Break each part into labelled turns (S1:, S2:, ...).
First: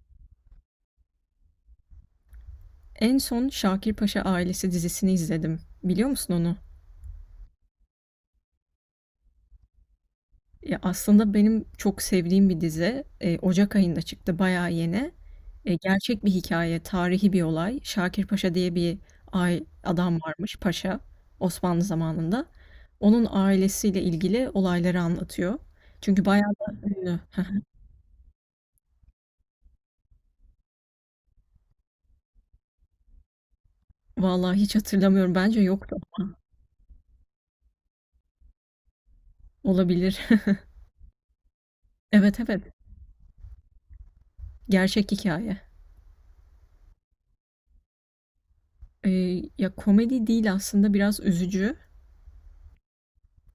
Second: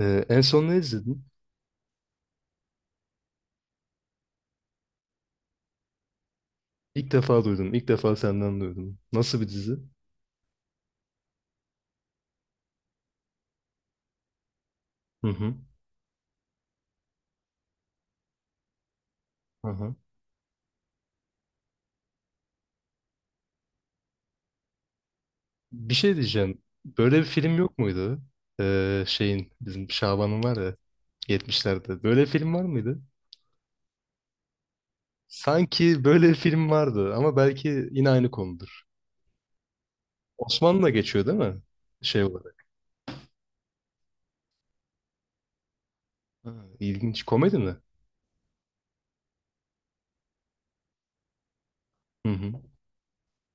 S1: En son ne izledin?
S2: En son Şakir Paşa Ailesi dizisini izledim. Biliyor musun onu?
S1: İlk defa duydum. İlk defa senden duydum. Nasıl bir dizi?
S2: Ya aslında benim çok sevdiğim bir dizi. Ocak ayında çıktı, bayağı yeni.
S1: Hı hı.
S2: Gerçek bir hikaye, tarihi bir olay. Şakir Paşa diye bir
S1: Hı hı.
S2: adam varmış, paşa Osmanlı zamanında. Onun ailesiyle ilgili olayları anlatıyor.
S1: Bir şey
S2: Çünkü bayağı
S1: diyeceğim.
S2: da
S1: Böyle
S2: ünlü.
S1: bir film yok muydu? Şeyin bizim Şaban'ın var ya 70'lerde. Böyle bir film var mıydı?
S2: Vallahi hiç hatırlamıyorum. Bence yoktu
S1: Sanki böyle bir
S2: ama
S1: film vardı ama belki yine aynı konudur.
S2: olabilir.
S1: Osmanlı'da geçiyor değil mi? Şey
S2: Evet,
S1: olarak.
S2: evet. Gerçek hikaye.
S1: Ha, ilginç. Komedi mi?
S2: E, Ya komedi değil aslında biraz üzücü.
S1: Hı hı.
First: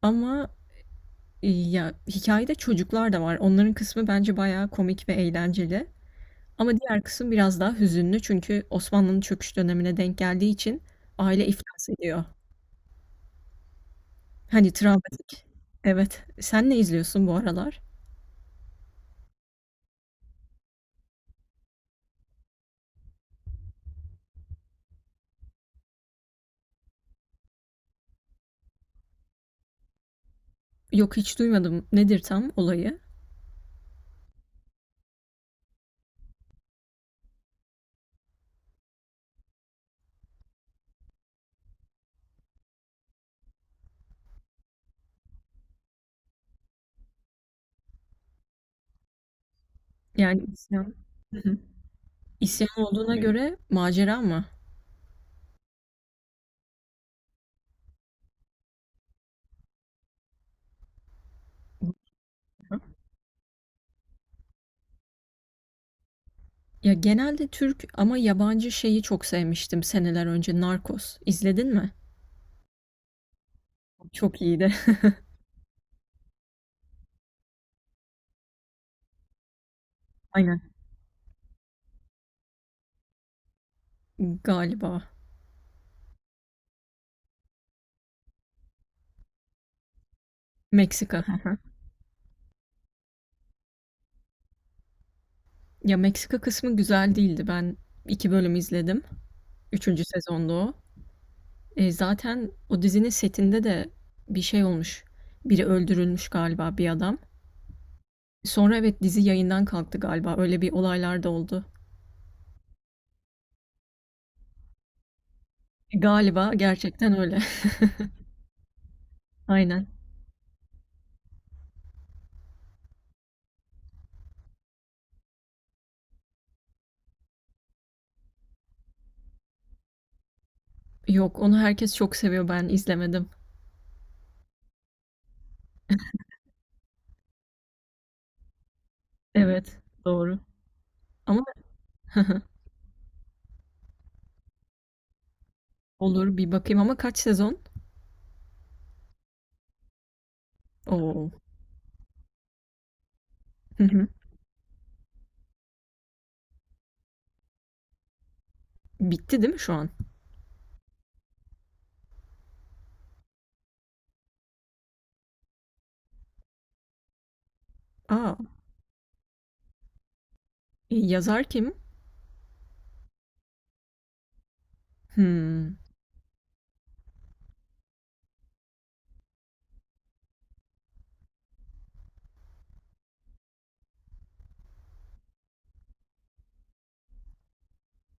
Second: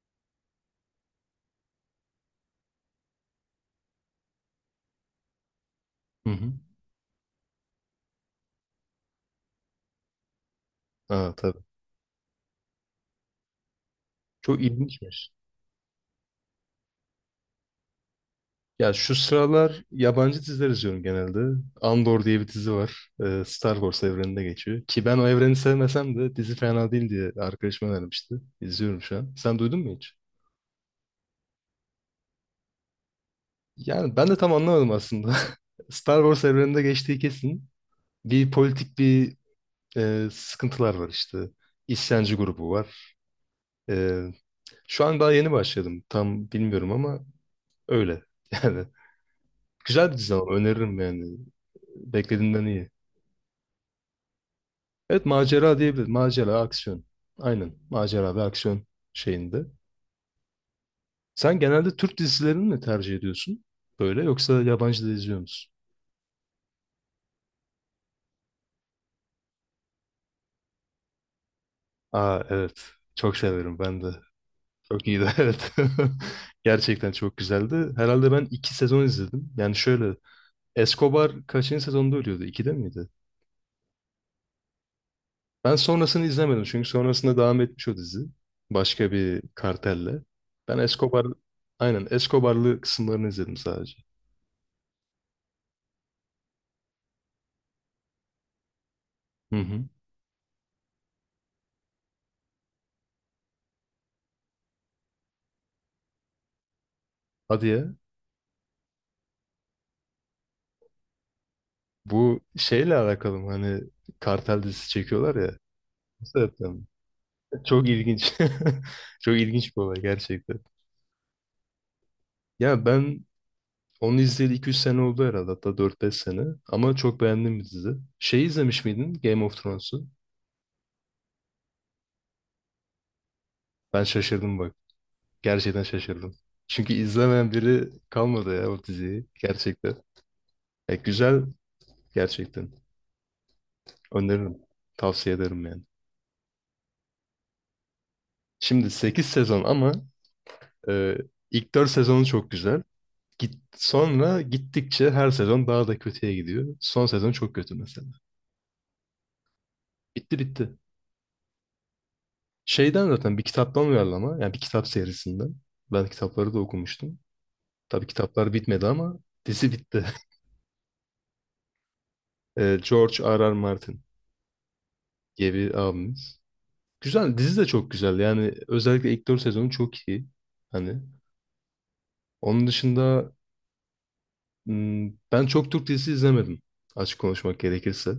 S2: Ama ya, hikâyede çocuklar da var. Onların kısmı bence bayağı komik ve eğlenceli
S1: Hı hı.
S2: ama diğer kısım biraz daha hüzünlü çünkü Osmanlı'nın çöküş dönemine denk geldiği için
S1: Aa,
S2: aile
S1: tabii.
S2: iflas ediyor.
S1: Çok
S2: Hani
S1: ilginçmiş.
S2: travmatik. Evet. Sen ne izliyorsun bu aralar?
S1: Ya şu sıralar yabancı diziler izliyorum genelde. Andor diye bir dizi var. Star Wars evreninde geçiyor. Ki ben o evreni sevmesem de dizi fena değil diye arkadaşım önermişti. İzliyorum şu an. Sen duydun mu hiç?
S2: Yok, hiç duymadım. Nedir tam olayı?
S1: Yani ben de tam anlamadım aslında. Star Wars evreninde geçtiği kesin. Bir politik bir sıkıntılar var işte. İsyancı grubu var. E, Şu an daha yeni başladım. Tam bilmiyorum ama öyle. Yani güzel bir dizi
S2: Yani
S1: ama
S2: isyan.
S1: öneririm yani. Beklediğimden
S2: İsyan
S1: iyi.
S2: olduğuna göre macera mı?
S1: Evet macera diyebilir. Macera, aksiyon. Aynen. Macera ve aksiyon şeyinde. Sen genelde Türk dizilerini mi
S2: Hı.
S1: tercih ediyorsun? Böyle yoksa yabancı da izliyor musun?
S2: Ya, genelde Türk ama yabancı şeyi çok sevmiştim seneler önce, Narcos. İzledin mi?
S1: Aa evet. Çok severim ben de.
S2: Çok iyiydi.
S1: Çok iyiydi evet. Gerçekten çok güzeldi. Herhalde ben 2 sezon izledim. Yani şöyle
S2: Aynen.
S1: Escobar kaçıncı sezonda ölüyordu? İkide miydi?
S2: Galiba.
S1: Ben sonrasını izlemedim çünkü sonrasında devam etmiş o dizi. Başka bir kartelle. Ben
S2: Meksika.
S1: Escobar, aynen Escobar'lı kısımlarını izledim sadece.
S2: Ya, Meksika kısmı güzel değildi. Ben 2 bölüm izledim.
S1: Hı hı.
S2: Üçüncü sezonda o. Zaten o dizinin setinde de bir şey olmuş. Biri öldürülmüş galiba, bir adam.
S1: Hadi ya.
S2: Sonra evet, dizi yayından kalktı galiba. Öyle bir olaylar da oldu.
S1: Bu şeyle alakalı mı? Hani kartel dizisi çekiyorlar ya. Bu
S2: Galiba
S1: sebepten mi?
S2: gerçekten öyle.
S1: Çok ilginç. Çok ilginç bir
S2: Aynen.
S1: olay gerçekten. Ya ben onu izleyeli 2-3 sene oldu herhalde. Hatta 4-5 sene. Ama çok beğendim bir dizi. Şey izlemiş miydin? Game of Thrones'u.
S2: Yok, onu herkes çok seviyor. Ben izlemedim.
S1: Ben şaşırdım bak. Gerçekten şaşırdım. Çünkü izlemeyen biri kalmadı ya o diziyi.
S2: Evet,
S1: Gerçekten.
S2: doğru.
S1: Ya güzel
S2: Ama
S1: gerçekten. Öneririm. Tavsiye ederim yani.
S2: olur, bir bakayım ama kaç sezon?
S1: Şimdi 8 sezon ama e,
S2: Oo.
S1: ilk 4 sezonu çok güzel. Git,
S2: Hı hı.
S1: sonra gittikçe her sezon daha da kötüye gidiyor. Son sezon çok kötü mesela.
S2: Bitti değil mi şu an?
S1: Bitti bitti. Şeyden zaten bir kitaptan uyarlama. Yani bir kitap serisinden. Ben kitapları da okumuştum. Tabii
S2: A!
S1: kitaplar bitmedi ama dizi bitti.
S2: Yazar kim?
S1: George R. R. Martin diye bir
S2: Hımm.
S1: abimiz. Güzel. Dizi de çok güzel. Yani özellikle ilk 4 sezonu çok iyi. Hani onun dışında ben çok Türk dizisi izlemedim. Açık konuşmak gerekirse.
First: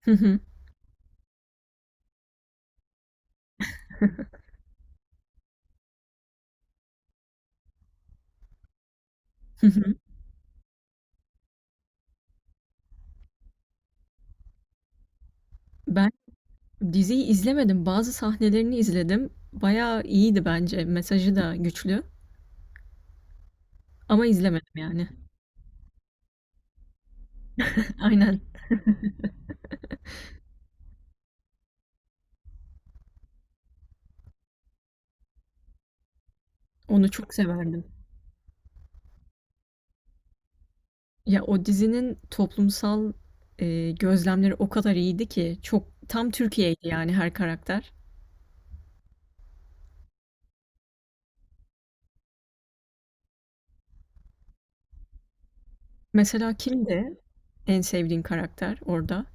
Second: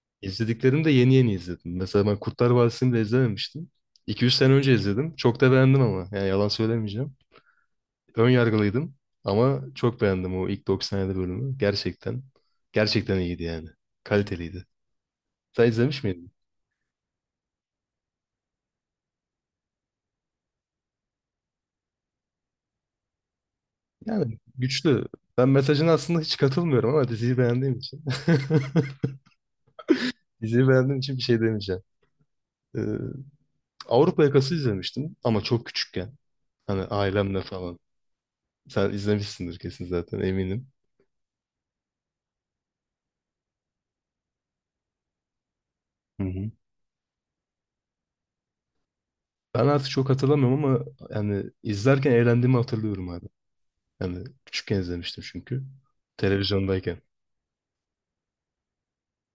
S2: Hı hı.
S1: İzlediklerimi de yeni yeni izledim. Mesela ben Kurtlar Vadisi'ni de izlememiştim. 2-3 sene önce izledim. Çok da beğendim ama. Yani yalan söylemeyeceğim. Ön yargılıydım ama
S2: Hı hı.
S1: çok beğendim o ilk 97 bölümü. Gerçekten. Gerçekten iyiydi yani. Kaliteliydi. Sen izlemiş
S2: Ben
S1: miydin?
S2: diziyi izlemedim. Bazı sahnelerini izledim. Bayağı iyiydi bence. Mesajı da güçlü. Ama
S1: Yani
S2: izlemedim
S1: güçlü.
S2: yani.
S1: Ben mesajına aslında hiç katılmıyorum ama diziyi beğendiğim için.
S2: Aynen.
S1: Diziyi beğendiğim için bir şey demeyeceğim. Ee, Avrupa Yakası izlemiştim ama çok küçükken. Hani
S2: Onu çok
S1: ailemle falan.
S2: severdim.
S1: Sen izlemişsindir kesin zaten eminim.
S2: Ya o dizinin toplumsal gözlemleri o kadar iyiydi ki çok
S1: Hı
S2: tam
S1: hı.
S2: Türkiye'ydi yani her karakter.
S1: Ben artık çok hatırlamıyorum ama yani izlerken eğlendiğimi hatırlıyorum abi. Yani küçükken izlemiştim çünkü.
S2: Mesela
S1: Televizyondayken.
S2: kimdi en sevdiğin karakter orada?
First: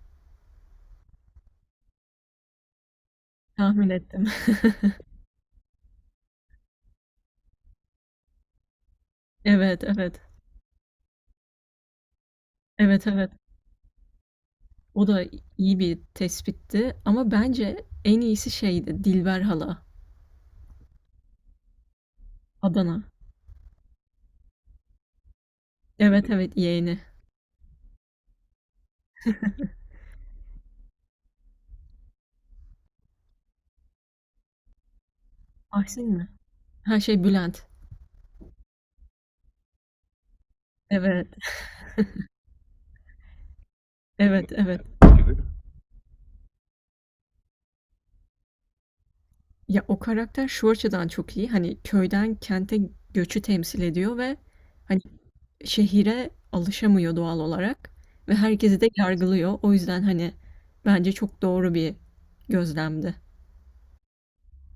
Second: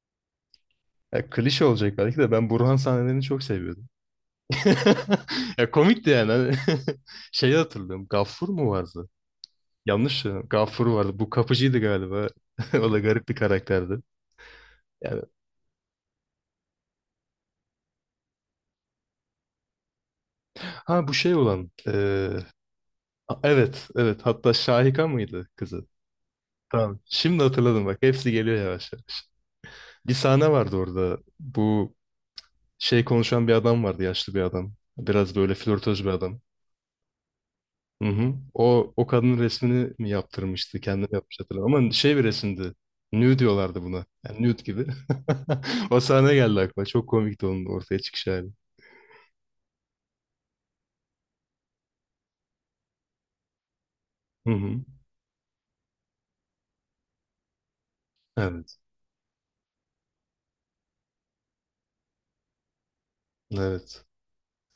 S1: Ya klişe olacak belki de ben Burhan sahnelerini çok seviyordum.
S2: Tahmin ettim.
S1: Ya komikti yani. Hani Şeyi hatırlıyorum. Gaffur mu vardı?
S2: Evet, evet.
S1: Yanlış ya. Gaffur vardı. Bu kapıcıydı galiba. O da
S2: Evet,
S1: garip
S2: evet.
S1: bir karakterdi.
S2: O
S1: Yani
S2: da iyi bir tespitti ama bence en iyisi şeydi Dilber hala
S1: ha bu şey olan.
S2: Adana.
S1: Evet, evet. Hatta Şahika mıydı kızı?
S2: Evet, evet yeğeni.
S1: Tamam. Şimdi hatırladım bak. Hepsi geliyor yavaş yavaş. Bir sahne vardı orada. Bu şey konuşan bir adam vardı, yaşlı bir adam. Biraz böyle flörtöz
S2: Ahsin
S1: bir
S2: mi?
S1: adam.
S2: Ha, şey Bülent.
S1: Hı hı. O kadının resmini mi yaptırmıştı? Kendini
S2: Evet,
S1: yapmış hatırlamıyorum. Ama şey bir resimdi. Nude diyorlardı buna. Yani
S2: evet,
S1: nude
S2: evet.
S1: gibi.
S2: Gibi.
S1: O sahne geldi aklıma. Çok komikti onun ortaya çıkış hali.
S2: Ya o karakter şu açıdan çok iyi. Hani köyden kente göçü temsil ediyor ve
S1: Hı hı.
S2: hani şehire alışamıyor doğal olarak ve
S1: Evet.
S2: herkesi de yargılıyor. O yüzden hani bence çok doğru bir gözlemdi.
S1: Evet.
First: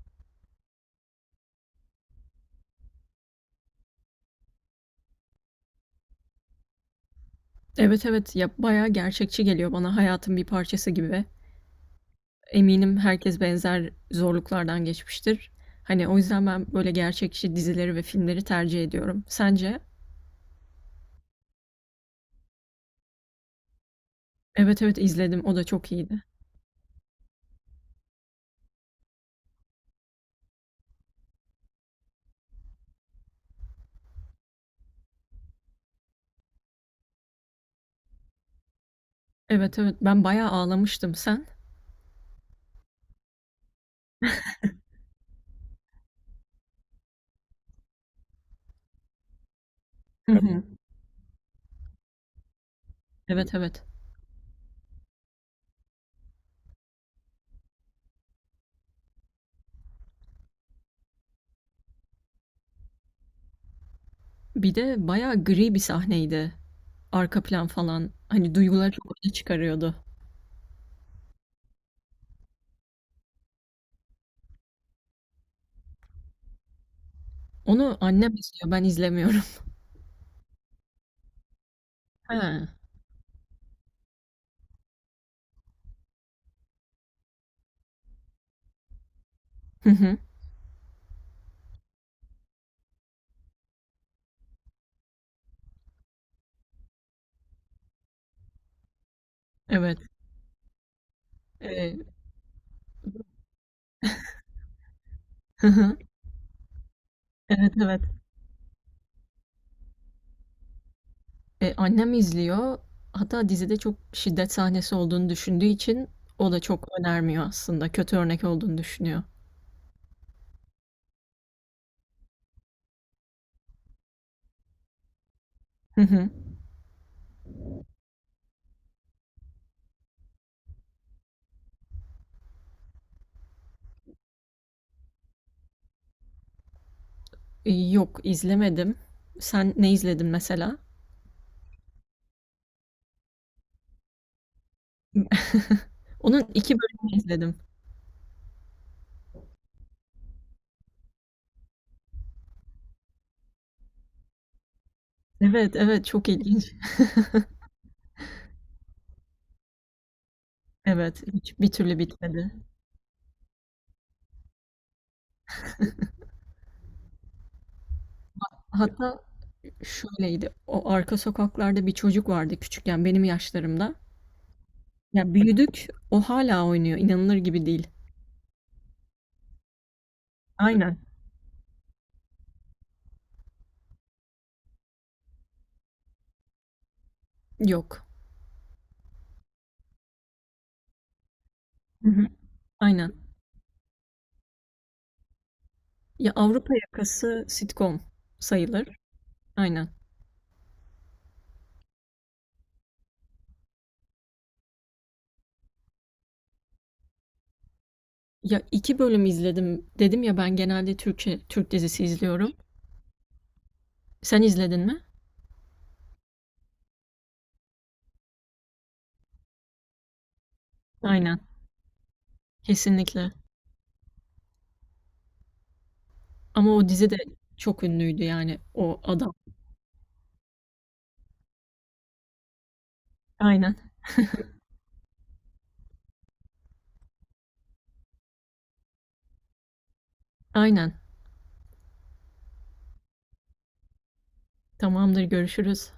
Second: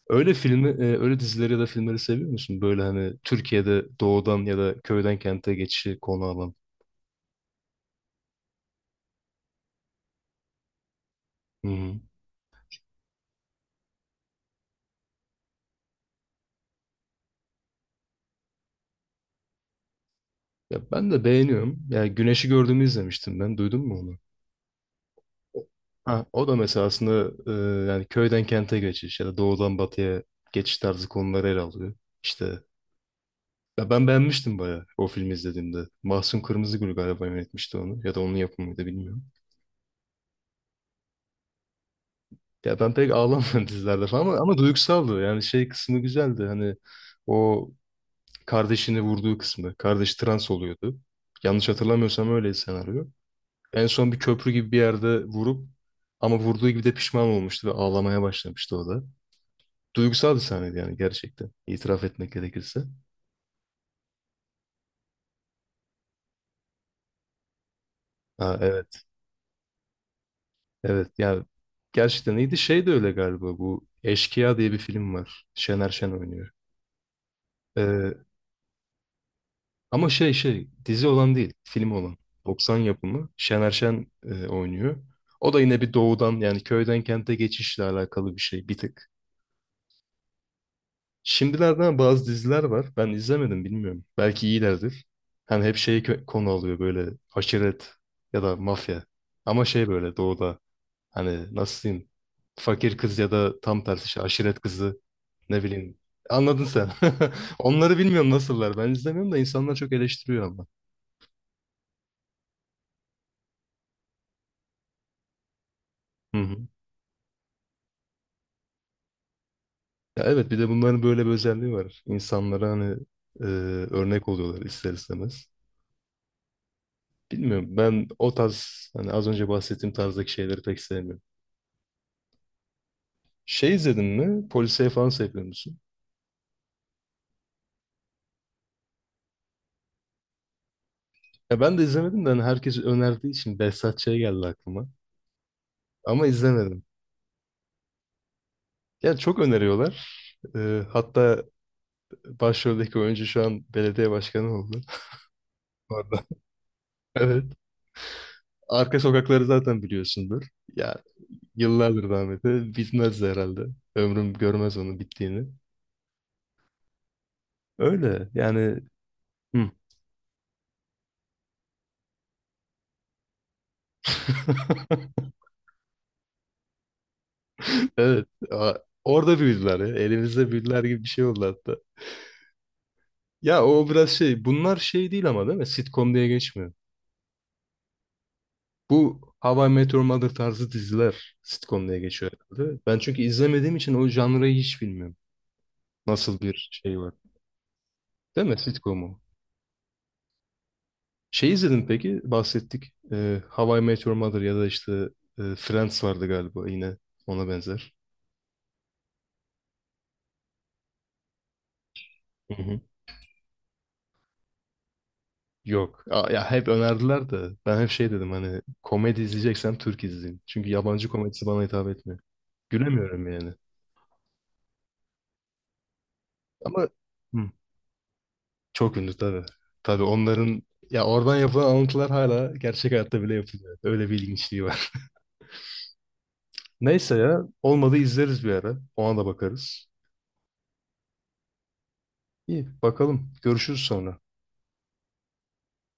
S1: Öyle filmi, öyle dizileri ya da filmleri seviyor musun? Böyle hani Türkiye'de doğudan ya da köyden kente geçişi konu alan.
S2: Evet, evet, ya bayağı gerçekçi geliyor bana hayatın bir parçası gibi.
S1: Hı hı.
S2: Eminim herkes benzer zorluklardan geçmiştir. Hani o yüzden ben böyle gerçekçi dizileri ve filmleri tercih ediyorum. Sence?
S1: Ya ben de beğeniyorum. Ya Güneş'i gördüğümü izlemiştim ben. Duydun mu onu?
S2: Evet, evet izledim. O da çok iyiydi.
S1: Ha, o da mesela aslında yani köyden kente geçiş ya da doğudan batıya geçiş tarzı konuları ele alıyor. İşte ya ben beğenmiştim bayağı o filmi izlediğimde. Mahsun Kırmızıgül galiba yönetmişti onu ya da onun yapımıydı bilmiyorum.
S2: Evet, evet. Ben bayağı ağlamıştım. Sen?
S1: Ya ben pek ağlamadım dizilerde falan ama, duygusaldı. Yani şey kısmı güzeldi hani o kardeşini vurduğu kısmı. Kardeş
S2: Hı
S1: trans
S2: hı.
S1: oluyordu. Yanlış hatırlamıyorsam öyle senaryo.
S2: Evet, evet.
S1: En son bir köprü gibi bir yerde vurup ama vurduğu gibi de pişman olmuştu ve ağlamaya başlamıştı o da. Duygusal bir sahneydi yani gerçekten. İtiraf etmek gerekirse.
S2: Bir de bayağı gri bir sahneydi. Arka plan falan. Hani
S1: Ha,
S2: duyguları
S1: evet.
S2: çok öne çıkarıyordu.
S1: Evet. Yani gerçekten iyiydi. Şey de öyle galiba. Bu Eşkıya diye bir film var. Şener Şen oynuyor.
S2: Onu
S1: Ee,
S2: annem izliyor, ben izlemiyorum.
S1: Ama şey dizi olan değil. Film olan.
S2: He.
S1: 90 yapımı. Şener Şen oynuyor. O da yine bir doğudan yani köyden kente geçişle alakalı bir şey bir tık.
S2: Hı hı.
S1: Şimdilerden bazı diziler var. Ben izlemedim bilmiyorum. Belki iyilerdir. Hani hep şeyi konu alıyor böyle aşiret ya da mafya. Ama şey
S2: Evet.
S1: böyle doğuda, hani nasıl
S2: Eee,
S1: diyeyim? Fakir kız ya da tam tersi işte aşiret kızı ne
S2: hı
S1: bileyim.
S2: hı.
S1: Anladın sen.
S2: Evet,
S1: Onları
S2: evet.
S1: bilmiyorum nasıllar. Ben izlemiyorum da insanlar çok eleştiriyor ama.
S2: Annem izliyor. Hatta dizide çok şiddet sahnesi olduğunu düşündüğü için
S1: Hı
S2: o da
S1: hı.
S2: çok önermiyor aslında. Kötü örnek olduğunu düşünüyor.
S1: Ya evet bir de bunların böyle bir özelliği var. İnsanlara hani e, örnek oluyorlar ister istemez.
S2: Hı hı.
S1: Bilmiyorum ben o tarz hani az önce bahsettiğim tarzdaki şeyleri pek sevmiyorum. Şey izledin mi? Polisiye falan seviyor musun?
S2: Yok, izlemedim. Sen ne izledin mesela?
S1: Ya ben de izlemedim de hani herkes önerdiği için Behzat Ç. geldi aklıma. Ama
S2: Onun 2
S1: izlemedim.
S2: bölümünü izledim.
S1: Ya çok öneriyorlar. Hatta başroldeki oyuncu şu an belediye başkanı oldu.
S2: Evet, evet,
S1: Orada.
S2: çok ilginç.
S1: Evet. Arka sokakları zaten biliyorsundur. Ya
S2: Evet, hiç bir türlü
S1: yıllardır
S2: bitmedi.
S1: rahmetli. Bitmez de herhalde. Ömrüm görmez onun bittiğini. Öyle yani.
S2: Hatta
S1: Hı.
S2: şöyleydi, o arka sokaklarda bir çocuk vardı küçükken benim yaşlarımda. Ya büyüdük, o hala oynuyor, inanılır gibi değil.
S1: Evet. Orada büyüdüler ya. Elimizde büyüdüler
S2: Aynen.
S1: gibi bir şey oldu hatta. Ya o biraz şey. Bunlar şey değil ama değil mi? Sitcom diye geçmiyor.
S2: Yok.
S1: Bu How I Met Your Mother tarzı diziler sitcom diye
S2: Hı hı.
S1: geçiyor herhalde. Ben
S2: Aynen.
S1: çünkü izlemediğim için o janrayı hiç bilmiyorum.
S2: Ya
S1: Nasıl bir
S2: Avrupa
S1: şey var.
S2: Yakası sitcom
S1: Değil mi
S2: sayılır.
S1: sitcomu?
S2: Aynen.
S1: Şey izledin peki bahsettik. How I Met Your Mother ya da işte Friends vardı galiba yine ona benzer.
S2: Ya iki bölüm izledim dedim ya ben genelde Türkçe Türk dizisi
S1: Hı
S2: izliyorum.
S1: hı.
S2: Sen izledin mi?
S1: Yok. Aa, ya hep önerdiler de ben hep şey dedim hani komedi izleyeceksem Türk izleyeyim. Çünkü yabancı
S2: Aynen.
S1: komedisi bana hitap etmiyor.
S2: Kesinlikle.
S1: Gülemiyorum yani.
S2: Ama
S1: Ama
S2: o dizi de
S1: hı,
S2: çok ünlüydü yani
S1: çok
S2: o
S1: ünlü
S2: adam.
S1: tabii. Tabii onların ya oradan yapılan alıntılar hala gerçek hayatta bile
S2: Aynen.
S1: yapılıyor. Öyle bir ilginçliği var. Neyse ya olmadı izleriz bir ara. Ona da bakarız.
S2: Aynen.
S1: İyi bakalım. Görüşürüz sonra.
S2: Tamamdır, görüşürüz.